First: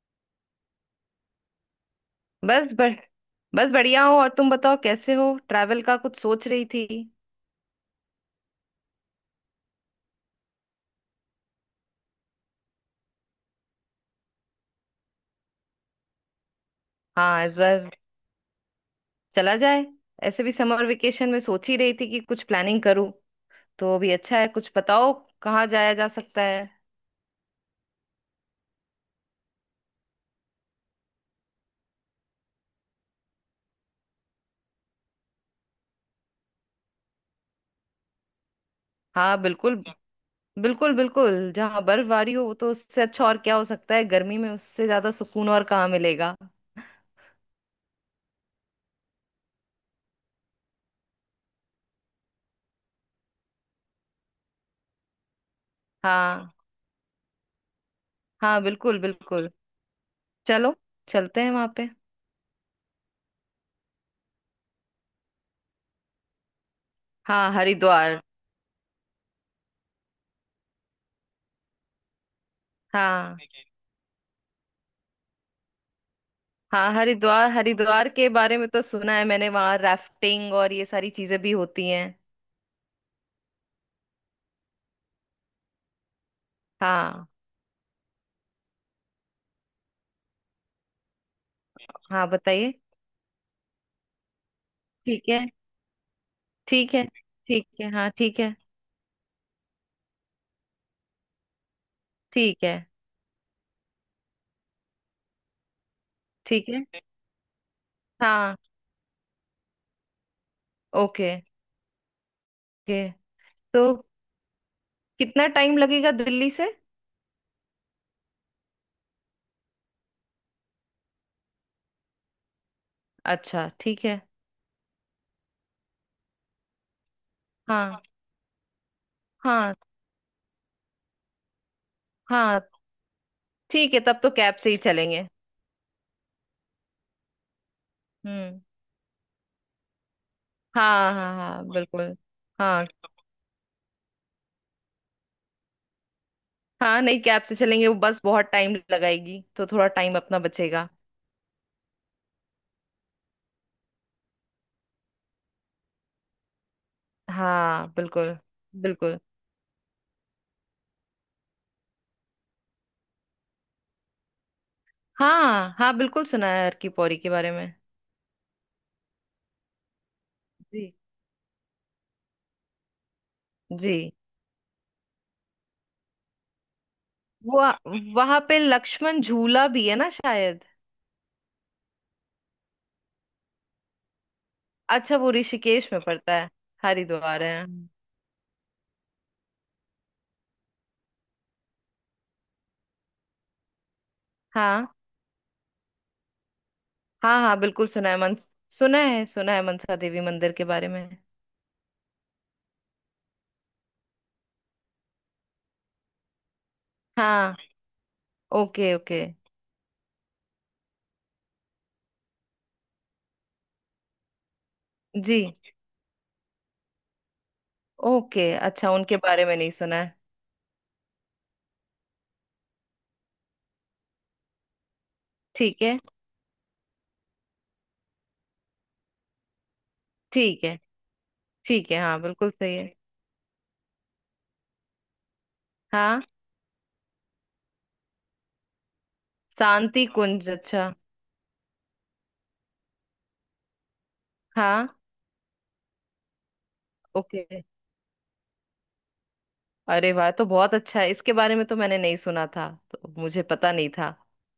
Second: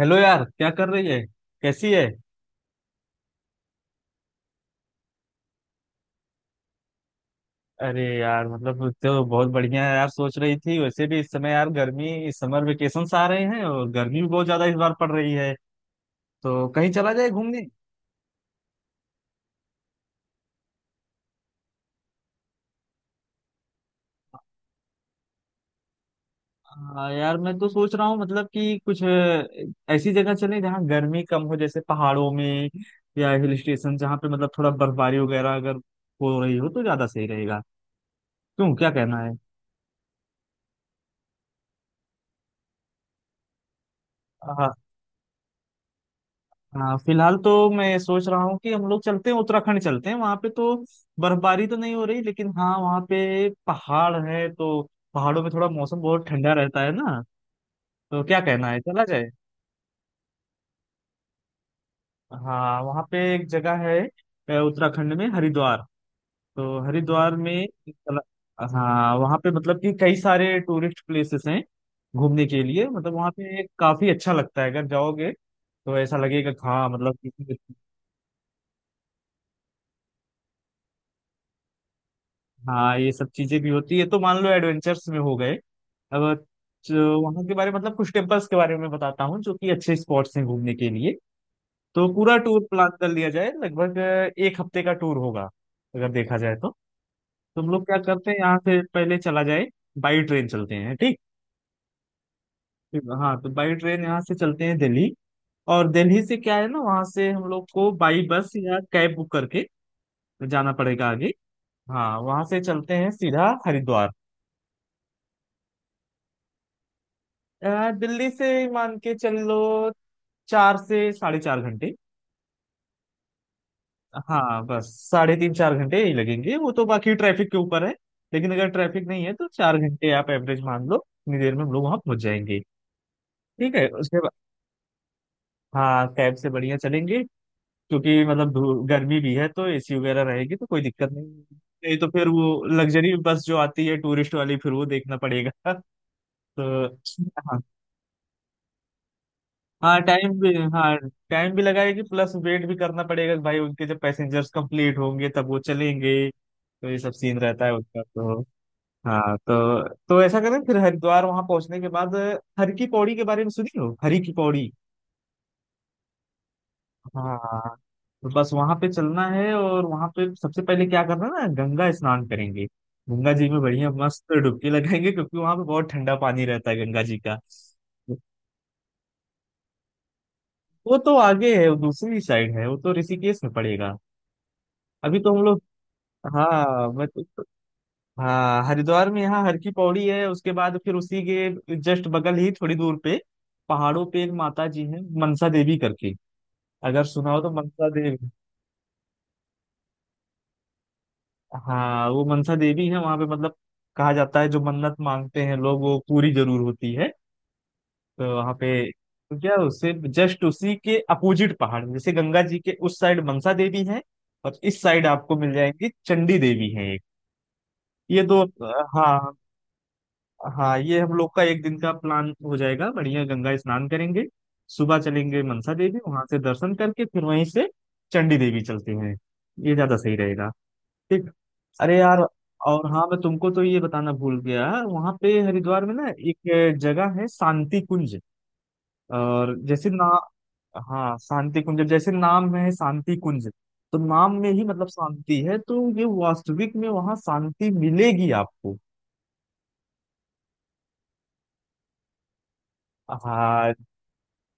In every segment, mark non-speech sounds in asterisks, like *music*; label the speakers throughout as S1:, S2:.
S1: Hello यार, क्या कर रही है? कैसी है?
S2: बस बस बस बढ़िया हो। और तुम बताओ, कैसे हो? ट्रैवल का कुछ सोच रही थी।
S1: अरे यार, मतलब तो बहुत बढ़िया है यार। सोच रही थी, वैसे भी इस समय यार गर्मी, इस समर वेकेशन आ रहे हैं और गर्मी भी बहुत ज्यादा इस बार पड़ रही है, तो कहीं चला जाए
S2: हाँ, इस
S1: घूमने।
S2: बार चला जाए। ऐसे भी समर वेकेशन में सोच ही रही थी कि कुछ प्लानिंग करूँ, तो अभी अच्छा है। कुछ बताओ, कहाँ जाया जा सकता है।
S1: हाँ यार, मैं तो सोच रहा हूँ मतलब कि कुछ ऐसी जगह चले जहाँ गर्मी कम हो, जैसे पहाड़ों में। या हिल स्टेशन, जहाँ पे मतलब थोड़ा बर्फबारी वगैरह अगर हो रही हो तो ज्यादा सही रहेगा। क्यों, क्या कहना
S2: हाँ, बिल्कुल बिल्कुल बिल्कुल। जहाँ बर्फबारी हो, वो तो, उससे अच्छा और क्या हो सकता है। गर्मी में
S1: है?
S2: उससे ज्यादा सुकून और कहाँ मिलेगा।
S1: हाँ, फिलहाल तो मैं सोच रहा हूँ कि हम लोग चलते हैं उत्तराखंड, चलते हैं वहां पे तो बर्फबारी तो नहीं हो रही, लेकिन हाँ वहाँ पे पहाड़ है तो पहाड़ों में थोड़ा मौसम बहुत ठंडा
S2: हाँ।
S1: रहता है ना। तो क्या
S2: हाँ
S1: कहना है,
S2: बिल्कुल
S1: चला जाए?
S2: बिल्कुल। चलो, चलते हैं वहां पे।
S1: हाँ वहाँ पे एक जगह है, उत्तराखंड में हरिद्वार। तो हरिद्वार
S2: हाँ
S1: में
S2: हरिद्वार।
S1: हाँ वहाँ पे मतलब कि कई सारे टूरिस्ट प्लेसेस हैं घूमने के लिए। मतलब वहाँ
S2: हाँ
S1: पे काफी अच्छा लगता है, अगर जाओगे तो ऐसा लगेगा कि हाँ
S2: हाँ
S1: मतलब।
S2: हरिद्वार, हरिद्वार के बारे में तो सुना है मैंने। वहाँ राफ्टिंग और ये सारी चीजें भी होती हैं।
S1: हाँ ये सब चीजें भी होती है तो मान लो एडवेंचर्स में हो गए। अब जो
S2: हाँ।
S1: वहाँ के बारे में मतलब कुछ टेम्पल्स के बारे में बताता हूँ जो कि अच्छे स्पॉट्स हैं घूमने के लिए, तो
S2: हाँ
S1: पूरा टूर
S2: बताइए।
S1: प्लान कर लिया जाए। लगभग एक हफ्ते का टूर
S2: ठीक है।
S1: होगा अगर देखा जाए तो।
S2: ठीक है। ठीक
S1: तुम लोग
S2: है
S1: क्या
S2: हाँ
S1: करते हैं?
S2: ठीक है।
S1: यहाँ से पहले चला जाए, बाई ट्रेन चलते हैं, ठीक।
S2: ठीक है।
S1: हाँ तो बाई ट्रेन यहाँ से चलते हैं दिल्ली, और दिल्ली से क्या है
S2: ठीक
S1: ना,
S2: है।
S1: वहाँ से हम लोग को बाई बस
S2: हाँ।
S1: या कैब बुक करके जाना पड़ेगा
S2: ओके।
S1: आगे। हाँ वहाँ से चलते
S2: ओके
S1: हैं सीधा
S2: तो
S1: हरिद्वार।
S2: कितना टाइम लगेगा दिल्ली से।
S1: यार दिल्ली से मान के चल लो 4 से 4.5 घंटे।
S2: अच्छा ठीक है।
S1: हाँ बस 3.5-4 घंटे यही लगेंगे, वो तो बाकी ट्रैफिक के ऊपर है।
S2: हाँ।
S1: लेकिन अगर ट्रैफिक नहीं है तो
S2: हाँ
S1: 4 घंटे आप एवरेज मान लो, इतनी देर में हम लोग वहां पहुंच जाएंगे।
S2: हाँ।
S1: ठीक है,
S2: ठीक है
S1: उसके
S2: तब तो
S1: बाद।
S2: कैब से ही चलेंगे।
S1: हाँ कैब से बढ़िया चलेंगे, क्योंकि मतलब
S2: हम्म।
S1: गर्मी भी है तो एसी वगैरह रहेगी तो कोई दिक्कत
S2: हाँ
S1: नहीं
S2: हाँ
S1: होगी।
S2: हाँ
S1: नहीं तो
S2: बिल्कुल।
S1: फिर वो
S2: हाँ
S1: लग्जरी बस जो आती है टूरिस्ट वाली, फिर वो देखना पड़ेगा। *laughs* तो
S2: हाँ, नहीं, कैब से
S1: हाँ,
S2: चलेंगे। वो बस बहुत टाइम लगाएगी, तो थोड़ा
S1: हाँ
S2: टाइम
S1: टाइम
S2: अपना
S1: भी,
S2: बचेगा।
S1: हाँ टाइम भी लगाएगी, प्लस वेट भी करना पड़ेगा कि भाई उनके जब पैसेंजर्स कंप्लीट होंगे तब वो चलेंगे, तो ये सब सीन रहता है
S2: हाँ
S1: उनका
S2: बिल्कुल
S1: तो।
S2: बिल्कुल।
S1: हाँ तो ऐसा करें फिर हरिद्वार वहां पहुंचने के बाद। हर की पौड़ी के बारे में सुनी हो? हरी की पौड़ी।
S2: हाँ हाँ बिल्कुल सुना है अर्की पौरी के बारे में।
S1: हाँ तो बस वहां पे चलना है और वहां पे सबसे पहले
S2: जी।
S1: क्या करना है ना, गंगा स्नान करेंगे। गंगा जी में बढ़िया
S2: जी।
S1: मस्त डुबकी लगाएंगे क्योंकि वहां पे बहुत ठंडा पानी रहता है गंगा जी का।
S2: वो, वहां पे लक्ष्मण झूला भी है ना शायद।
S1: वो तो आगे है, वो दूसरी साइड है, वो तो ऋषिकेश में पड़ेगा।
S2: अच्छा,
S1: अभी
S2: वो
S1: तो हम लोग,
S2: ऋषिकेश में पड़ता है।
S1: हाँ मैं तो,
S2: हरिद्वार
S1: तो-
S2: है। हम्म।
S1: हाँ हरिद्वार में यहाँ हर की पौड़ी है, उसके बाद फिर उसी के जस्ट बगल ही थोड़ी दूर पे पहाड़ों पे एक माता जी
S2: हाँ
S1: हैं, मनसा देवी करके। अगर सुना
S2: हाँ
S1: हो तो,
S2: हाँ बिल्कुल
S1: मनसा
S2: सुना है।
S1: देवी।
S2: मन सुना है, सुना है मनसा देवी मंदिर के बारे में।
S1: हाँ वो मनसा देवी है, वहाँ पे मतलब कहा जाता है जो मन्नत मांगते हैं लोग वो पूरी जरूर होती है।
S2: हाँ।
S1: तो वहाँ पे
S2: ओके ओके।
S1: तो क्या, उससे जस्ट उसी के अपोजिट पहाड़, जैसे गंगा जी के उस साइड मनसा देवी है और इस साइड आपको
S2: जी।
S1: मिल जाएंगी चंडी देवी है एक, ये दो।
S2: ओके, अच्छा, उनके
S1: हाँ
S2: बारे में नहीं सुना है।
S1: हाँ, ये हम लोग का एक दिन का प्लान हो जाएगा। बढ़िया गंगा स्नान करेंगे, सुबह चलेंगे मनसा
S2: ठीक
S1: देवी,
S2: है।
S1: वहां से दर्शन करके फिर वहीं से चंडी देवी चलते हैं। ये ज्यादा सही रहेगा।
S2: ठीक है।
S1: ठीक।
S2: ठीक
S1: अरे
S2: है हाँ
S1: यार,
S2: बिल्कुल सही
S1: और
S2: है।
S1: हाँ मैं तुमको तो ये बताना भूल गया, वहां पे हरिद्वार में ना
S2: हाँ।
S1: एक जगह है शांति कुंज। और जैसे ना,
S2: शांति कुंज, अच्छा।
S1: हाँ शांति कुंज, जैसे नाम में है शांति कुंज, तो नाम में ही मतलब
S2: हाँ।
S1: शांति है, तो ये वास्तविक में वहां
S2: ओके।
S1: शांति मिलेगी आपको।
S2: अरे वाह, तो बहुत अच्छा है। इसके बारे में तो मैंने नहीं सुना था, तो मुझे
S1: हाँ
S2: पता नहीं था।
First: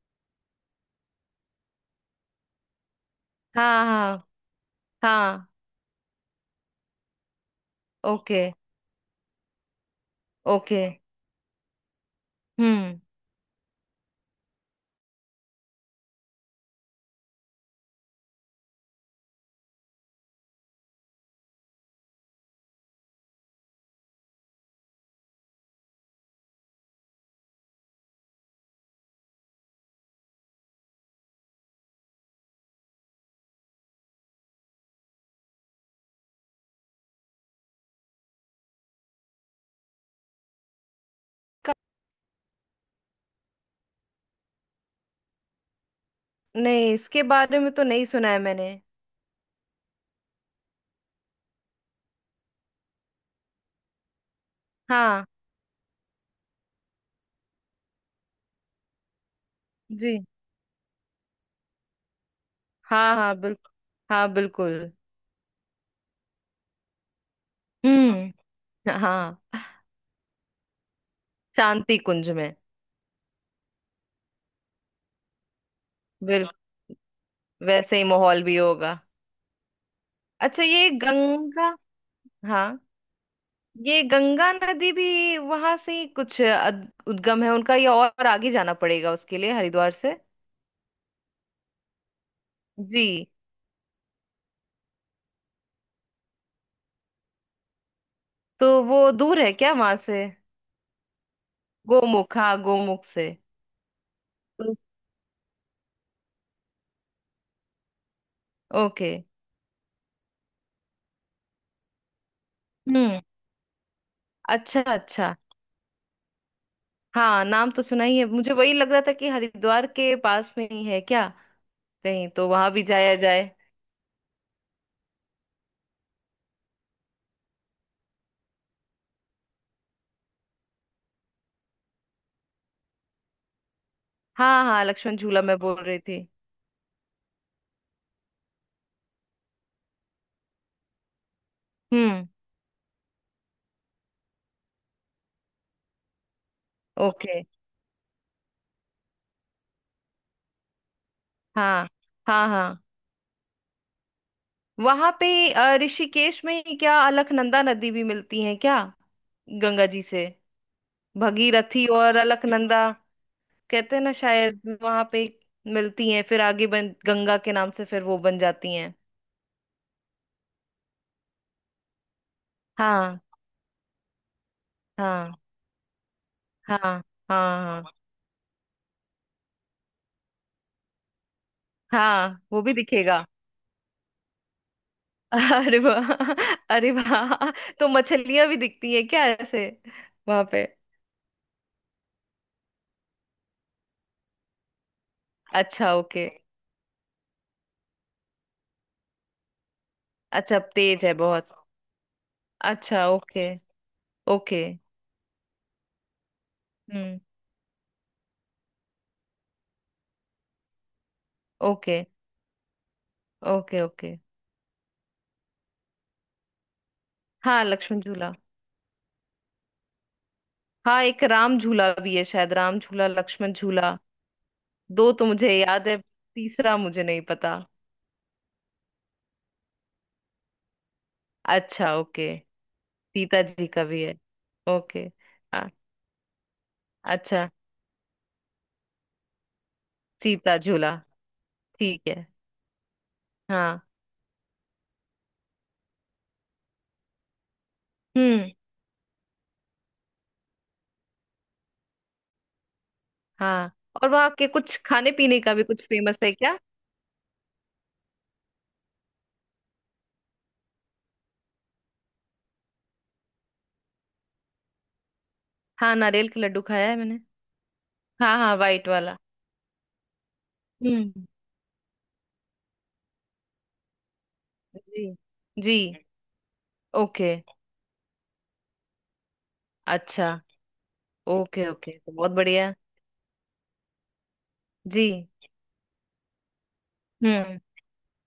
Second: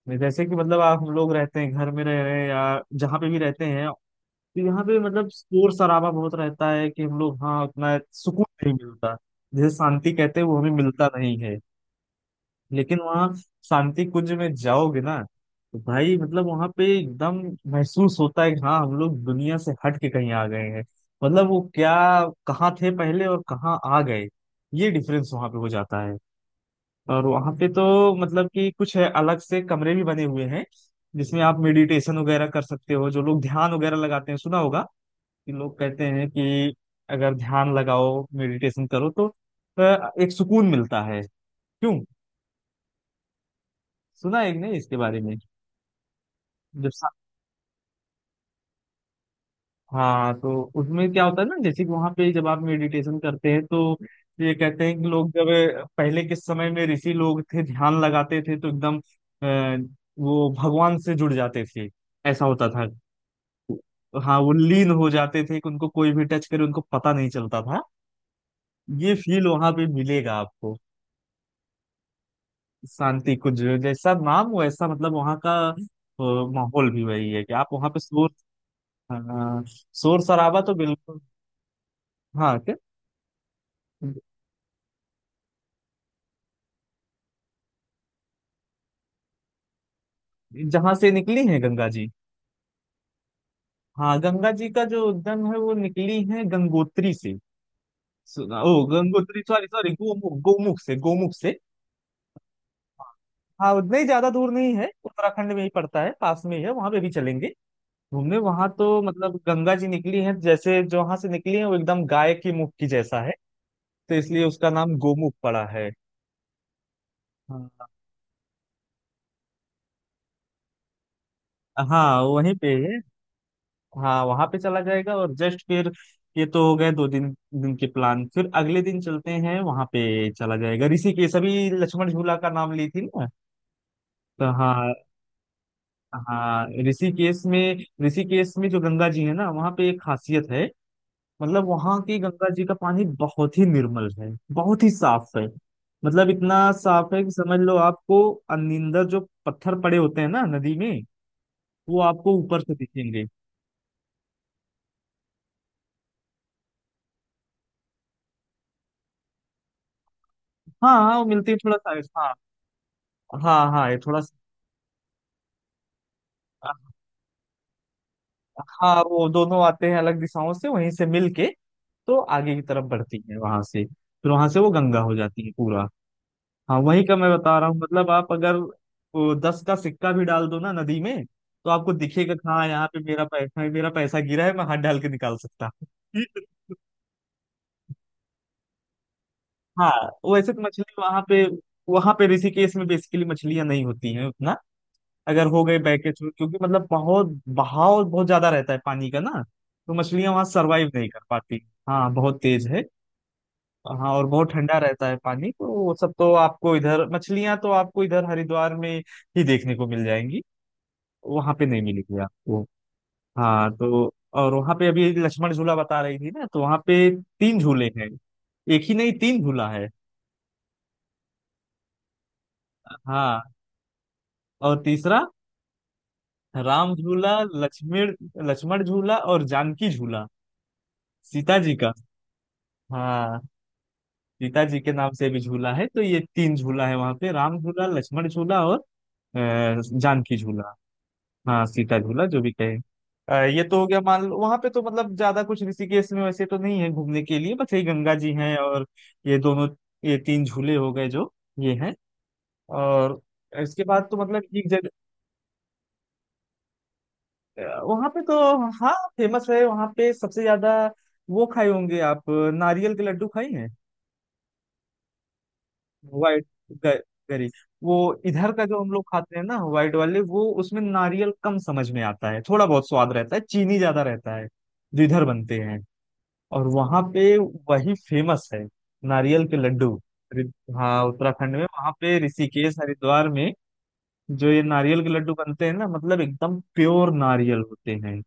S1: मैं जैसे कि मतलब, आप हम लोग रहते हैं घर में, रह रहे हैं या जहाँ पे भी रहते
S2: हाँ
S1: हैं,
S2: हाँ।
S1: तो यहाँ पे मतलब
S2: हाँ।
S1: शोर शराबा बहुत रहता है कि हम लोग, हाँ उतना
S2: ओके।
S1: सुकून नहीं मिलता। जैसे शांति कहते हैं वो हमें
S2: ओके।
S1: मिलता नहीं है। लेकिन
S2: हम्म।
S1: वहाँ शांति कुंज में जाओगे ना, तो भाई मतलब वहाँ पे एकदम महसूस होता है कि हाँ हम लोग दुनिया से हट के कहीं आ गए हैं। मतलब वो क्या, कहाँ थे पहले और कहाँ आ गए, ये डिफरेंस वहाँ पे हो जाता है। और वहां पे तो मतलब कि कुछ है, अलग से कमरे भी बने हुए हैं जिसमें आप मेडिटेशन वगैरह कर सकते हो। जो लोग ध्यान वगैरह लगाते हैं, सुना होगा कि लोग कहते हैं कि अगर ध्यान लगाओ मेडिटेशन करो तो एक सुकून मिलता है। क्यों, सुना है कि नहीं इसके बारे में? जब
S2: नहीं,
S1: सा-
S2: इसके बारे में तो नहीं सुना है मैंने।
S1: हाँ तो उसमें क्या होता है ना, जैसे कि वहां पे जब आप मेडिटेशन करते हैं तो ये कहते हैं कि
S2: हाँ।
S1: लोग जब पहले के समय में ऋषि लोग थे ध्यान लगाते थे तो एकदम अ,
S2: जी।
S1: वो भगवान से जुड़ जाते थे। ऐसा होता था।
S2: हाँ हाँ बिल्कुल। हाँ
S1: हाँ वो लीन
S2: बिल्कुल।
S1: हो जाते थे कि उनको कोई भी टच करे उनको पता नहीं चलता था।
S2: हम्म।
S1: ये
S2: हाँ।
S1: फील वहां पे मिलेगा आपको।
S2: शांति कुंज में।
S1: शांति कुछ, जैसा नाम वैसा, मतलब वहां का
S2: बिल्कुल।
S1: माहौल भी वही है कि आप वहां
S2: वैसे
S1: पे
S2: ही
S1: शोर,
S2: माहौल भी होगा।
S1: हाँ, शोर शराबा
S2: अच्छा
S1: तो
S2: ये
S1: बिल्कुल।
S2: गंगा।
S1: हाँ
S2: हाँ,
S1: क्या?
S2: ये गंगा नदी भी वहां से ही कुछ उद्गम है उनका, या और आगे जाना पड़ेगा उसके लिए हरिद्वार से?
S1: जहां से निकली है गंगा जी?
S2: जी।
S1: हाँ गंगा जी का जो उद्गम है वो निकली है गंगोत्री से,
S2: तो
S1: ओ
S2: वो दूर
S1: गंगोत्री,
S2: है
S1: सॉरी
S2: क्या
S1: सॉरी,
S2: वहां से?
S1: गोमुख, गोमुख से, गोमुख से।
S2: गोमुख, हाँ गोमुख से।
S1: हाँ उतना ही ज्यादा दूर नहीं है, उत्तराखंड में ही पड़ता है, पास में ही है, वहां पे भी चलेंगे घूमने। वहां तो
S2: ओके।
S1: मतलब गंगा जी निकली हैं, जैसे जहां से निकली है वो एकदम गाय की मुख की जैसा
S2: हम्म।
S1: है, तो इसलिए उसका
S2: अच्छा
S1: नाम गोमुख
S2: अच्छा।
S1: पड़ा है।
S2: हाँ नाम तो
S1: हाँ
S2: सुना ही है। मुझे वही लग रहा था कि हरिद्वार के पास में ही है क्या।
S1: हाँ
S2: कहीं तो
S1: वहीं
S2: वहां
S1: पे
S2: भी
S1: है।
S2: जाया जाए।
S1: हाँ वहां पे चला जाएगा और जस्ट फिर, ये तो हो गए 2 दिन। दिन के प्लान फिर अगले दिन चलते हैं वहां पे, चला जाएगा ऋषिकेश। अभी लक्ष्मण झूला का नाम ली थी ना, तो
S2: हाँ हाँ,
S1: हाँ।
S2: लक्ष्मण झूला मैं बोल रही थी।
S1: हाँ ऋषिकेश में, ऋषिकेश में जो गंगा जी है ना वहाँ पे एक खासियत है। मतलब वहां की
S2: हम्म।
S1: गंगा जी का पानी बहुत ही निर्मल है, बहुत ही साफ है। मतलब इतना साफ है कि
S2: ओके।
S1: समझ लो आपको अनिंदर जो पत्थर पड़े होते हैं ना नदी में,
S2: हाँ।
S1: वो आपको
S2: हाँ
S1: ऊपर से
S2: हाँ।
S1: दिखेंगे।
S2: वहां पे ऋषिकेश में ही क्या अलकनंदा नदी भी मिलती है क्या, गंगा जी से?
S1: हाँ हाँ वो मिलते हैं थोड़ा
S2: भगीरथी और
S1: सा। हाँ
S2: अलकनंदा
S1: हाँ हाँ
S2: कहते
S1: ये
S2: हैं ना
S1: थोड़ा सा।
S2: शायद। वहां पे मिलती हैं, फिर आगे बन गंगा के नाम से फिर वो बन जाती हैं।
S1: हाँ वो दोनों आते हैं अलग दिशाओं से, वहीं से मिल के तो आगे की तरफ
S2: हाँ।
S1: बढ़ती है वहां से, फिर वहां से वो गंगा हो
S2: हाँ।
S1: जाती है पूरा। हाँ
S2: हाँ हाँ
S1: वही का मैं बता रहा हूँ,
S2: हाँ।
S1: मतलब आप अगर वो 10 का सिक्का भी डाल दो ना नदी में तो आपको दिखेगा
S2: हाँ,
S1: कि
S2: वो
S1: हाँ
S2: भी
S1: यहाँ पे मेरा
S2: दिखेगा।
S1: पैसा, मेरा पैसा गिरा है, मैं हाथ डाल के निकाल सकता
S2: अरे वाह।
S1: हूँ। *laughs*
S2: अरे वाह, तो मछलियां भी दिखती हैं क्या ऐसे,
S1: हाँ
S2: वहां
S1: वैसे तो
S2: पे?
S1: मछली वहां पे, ऋषिकेश में बेसिकली मछलियां नहीं होती हैं उतना। अगर हो गए
S2: अच्छा
S1: बैकेज
S2: ओके।
S1: में, क्योंकि मतलब बहुत बहाव बहुत ज्यादा रहता है पानी का ना, तो मछलियां वहां
S2: अच्छा
S1: सरवाइव
S2: तेज
S1: नहीं
S2: है
S1: कर
S2: बहुत।
S1: पाती। हाँ बहुत तेज है।
S2: अच्छा ओके।
S1: हाँ और बहुत
S2: ओके।
S1: ठंडा रहता है पानी, तो वो सब तो आपको इधर,
S2: हम्म।
S1: मछलियां तो आपको इधर हरिद्वार में ही देखने को मिल जाएंगी, वहां पे नहीं
S2: ओके।
S1: मिली थी आपको। हाँ
S2: ओके
S1: तो
S2: ओके।
S1: और वहां पे अभी लक्ष्मण झूला बता रही थी ना, तो वहां पे तीन
S2: हाँ
S1: झूले
S2: लक्ष्मण
S1: हैं।
S2: झूला।
S1: एक ही नहीं, तीन झूला है।
S2: हाँ एक राम झूला भी है शायद, राम झूला
S1: हाँ
S2: लक्ष्मण झूला।
S1: और
S2: दो
S1: तीसरा,
S2: तो मुझे याद है, तीसरा
S1: राम
S2: मुझे नहीं
S1: झूला,
S2: पता।
S1: लक्ष्मण लक्ष्मण झूला और जानकी झूला, सीता जी का।
S2: अच्छा ओके।
S1: हाँ
S2: सीता जी का भी है।
S1: सीता जी के
S2: ओके।
S1: नाम से भी
S2: आ,
S1: झूला है, तो ये तीन झूला है वहां पे,
S2: अच्छा,
S1: राम झूला, लक्ष्मण झूला और जानकी
S2: सीता
S1: झूला।
S2: झूला।
S1: हाँ सीता
S2: ठीक है।
S1: झूला, जो भी कहे। ये तो
S2: हाँ।
S1: हो गया, मान लो वहां पे तो मतलब ज्यादा कुछ ऋषिकेश में वैसे तो नहीं है घूमने के लिए, बस यही गंगा जी
S2: हम्म।
S1: हैं और ये दोनों, ये तीन झूले हो गए जो ये हैं। और
S2: हाँ,
S1: इसके बाद
S2: और
S1: तो
S2: वहाँ के
S1: मतलब एक
S2: कुछ
S1: जगह।
S2: खाने पीने का भी कुछ फेमस है क्या?
S1: वहां पे तो हाँ फेमस है, वहां पे सबसे ज्यादा, वो खाए होंगे आप, नारियल के लड्डू खाई हैं,
S2: हाँ नारियल के
S1: वाइट
S2: लड्डू खाया है मैंने।
S1: गरी, वो।
S2: हाँ
S1: इधर
S2: हाँ
S1: का जो
S2: वाइट
S1: हम लोग
S2: वाला।
S1: खाते हैं ना वाइट वाले, वो उसमें
S2: हम्म।
S1: नारियल कम समझ में आता है, थोड़ा बहुत स्वाद रहता है, चीनी ज्यादा रहता है जो
S2: जी।
S1: इधर बनते
S2: जी।
S1: हैं। और वहां पे
S2: ओके।
S1: वही फेमस है, नारियल के लड्डू।
S2: अच्छा।
S1: रि- हाँ उत्तराखंड में
S2: ओके
S1: वहां
S2: ओके, तो
S1: पे,
S2: बहुत बढ़िया।
S1: ऋषिकेश हरिद्वार में जो ये नारियल
S2: जी।
S1: के लड्डू बनते हैं ना, मतलब एकदम प्योर नारियल
S2: हम्म।
S1: होते हैं।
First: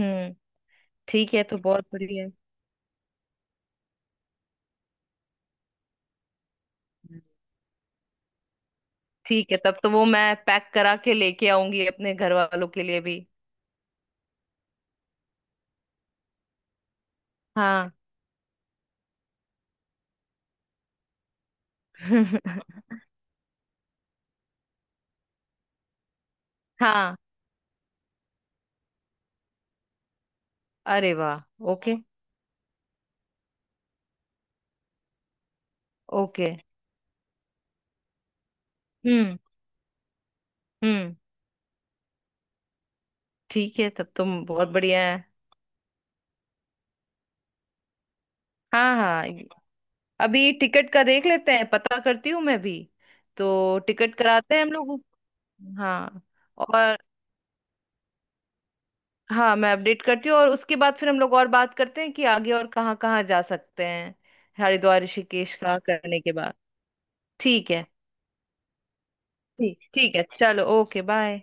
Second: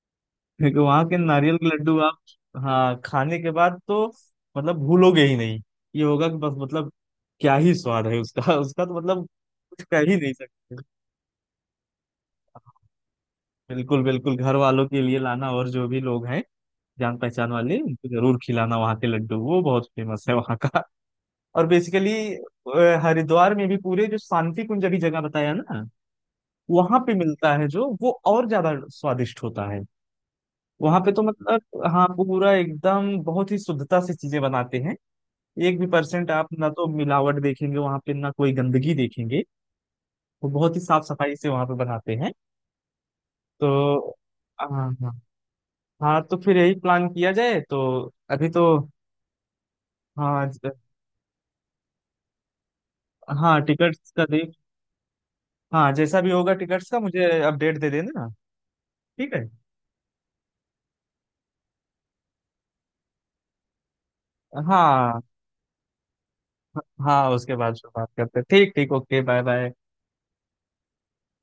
S2: हम्म।
S1: क्योंकि वहां के
S2: ठीक है,
S1: नारियल
S2: तो
S1: के
S2: बहुत
S1: लड्डू आप,
S2: बढ़िया।
S1: हाँ, खाने के बाद तो मतलब भूलोगे ही नहीं। ये होगा कि बस मतलब,
S2: हम्म।
S1: क्या ही स्वाद है उसका। *laughs* उसका तो मतलब
S2: ठीक है, तब
S1: कुछ
S2: तो
S1: कह
S2: वो
S1: ही नहीं
S2: मैं पैक
S1: सकते।
S2: करा के लेके आऊंगी अपने घर वालों के लिए भी।
S1: बिल्कुल बिल्कुल, घर वालों के लिए लाना और जो भी लोग हैं जान पहचान वाले
S2: हाँ।
S1: उनको जरूर खिलाना वहाँ के लड्डू, वो बहुत फेमस है वहाँ का। और बेसिकली
S2: *laughs*
S1: हरिद्वार में भी पूरे, जो शांति कुंज अभी जगह बताया ना, वहां पे
S2: हाँ।
S1: मिलता है जो वो और ज्यादा स्वादिष्ट होता है। वहां पे
S2: अरे
S1: तो
S2: वाह।
S1: मतलब
S2: ओके।
S1: हाँ पूरा एकदम बहुत ही शुद्धता से चीजें बनाते हैं। एक भी परसेंट
S2: ओके।
S1: आप ना तो मिलावट देखेंगे वहां पे, ना कोई गंदगी
S2: हम्म।
S1: देखेंगे, वो बहुत ही साफ
S2: हम्म।
S1: सफाई से वहां पे बनाते हैं।
S2: ठीक है,
S1: तो
S2: तब तो बहुत
S1: हाँ
S2: बढ़िया
S1: हाँ।
S2: है।
S1: हाँ तो फिर यही प्लान किया जाए, तो अभी तो
S2: हाँ हाँ,
S1: हाँ,
S2: अभी टिकट का देख लेते हैं, पता करती हूँ मैं भी।
S1: हाँ
S2: तो
S1: टिकट्स
S2: टिकट
S1: का देख।
S2: कराते हैं हम लोग।
S1: हाँ जैसा
S2: हाँ।
S1: भी होगा टिकट्स
S2: और
S1: का मुझे अपडेट दे देना। ठीक है।
S2: हाँ, मैं अपडेट करती हूँ। और उसके बाद फिर हम लोग और बात करते हैं कि आगे और कहाँ कहाँ जा सकते हैं, हरिद्वार
S1: हाँ
S2: ऋषिकेश का करने के बाद।
S1: हाँ, उसके
S2: ठीक
S1: बाद
S2: है।
S1: फिर बात करते हैं। ठीक ठीक, ओके बाय बाय।
S2: ठीक, ठीक है, चलो, ओके बाय।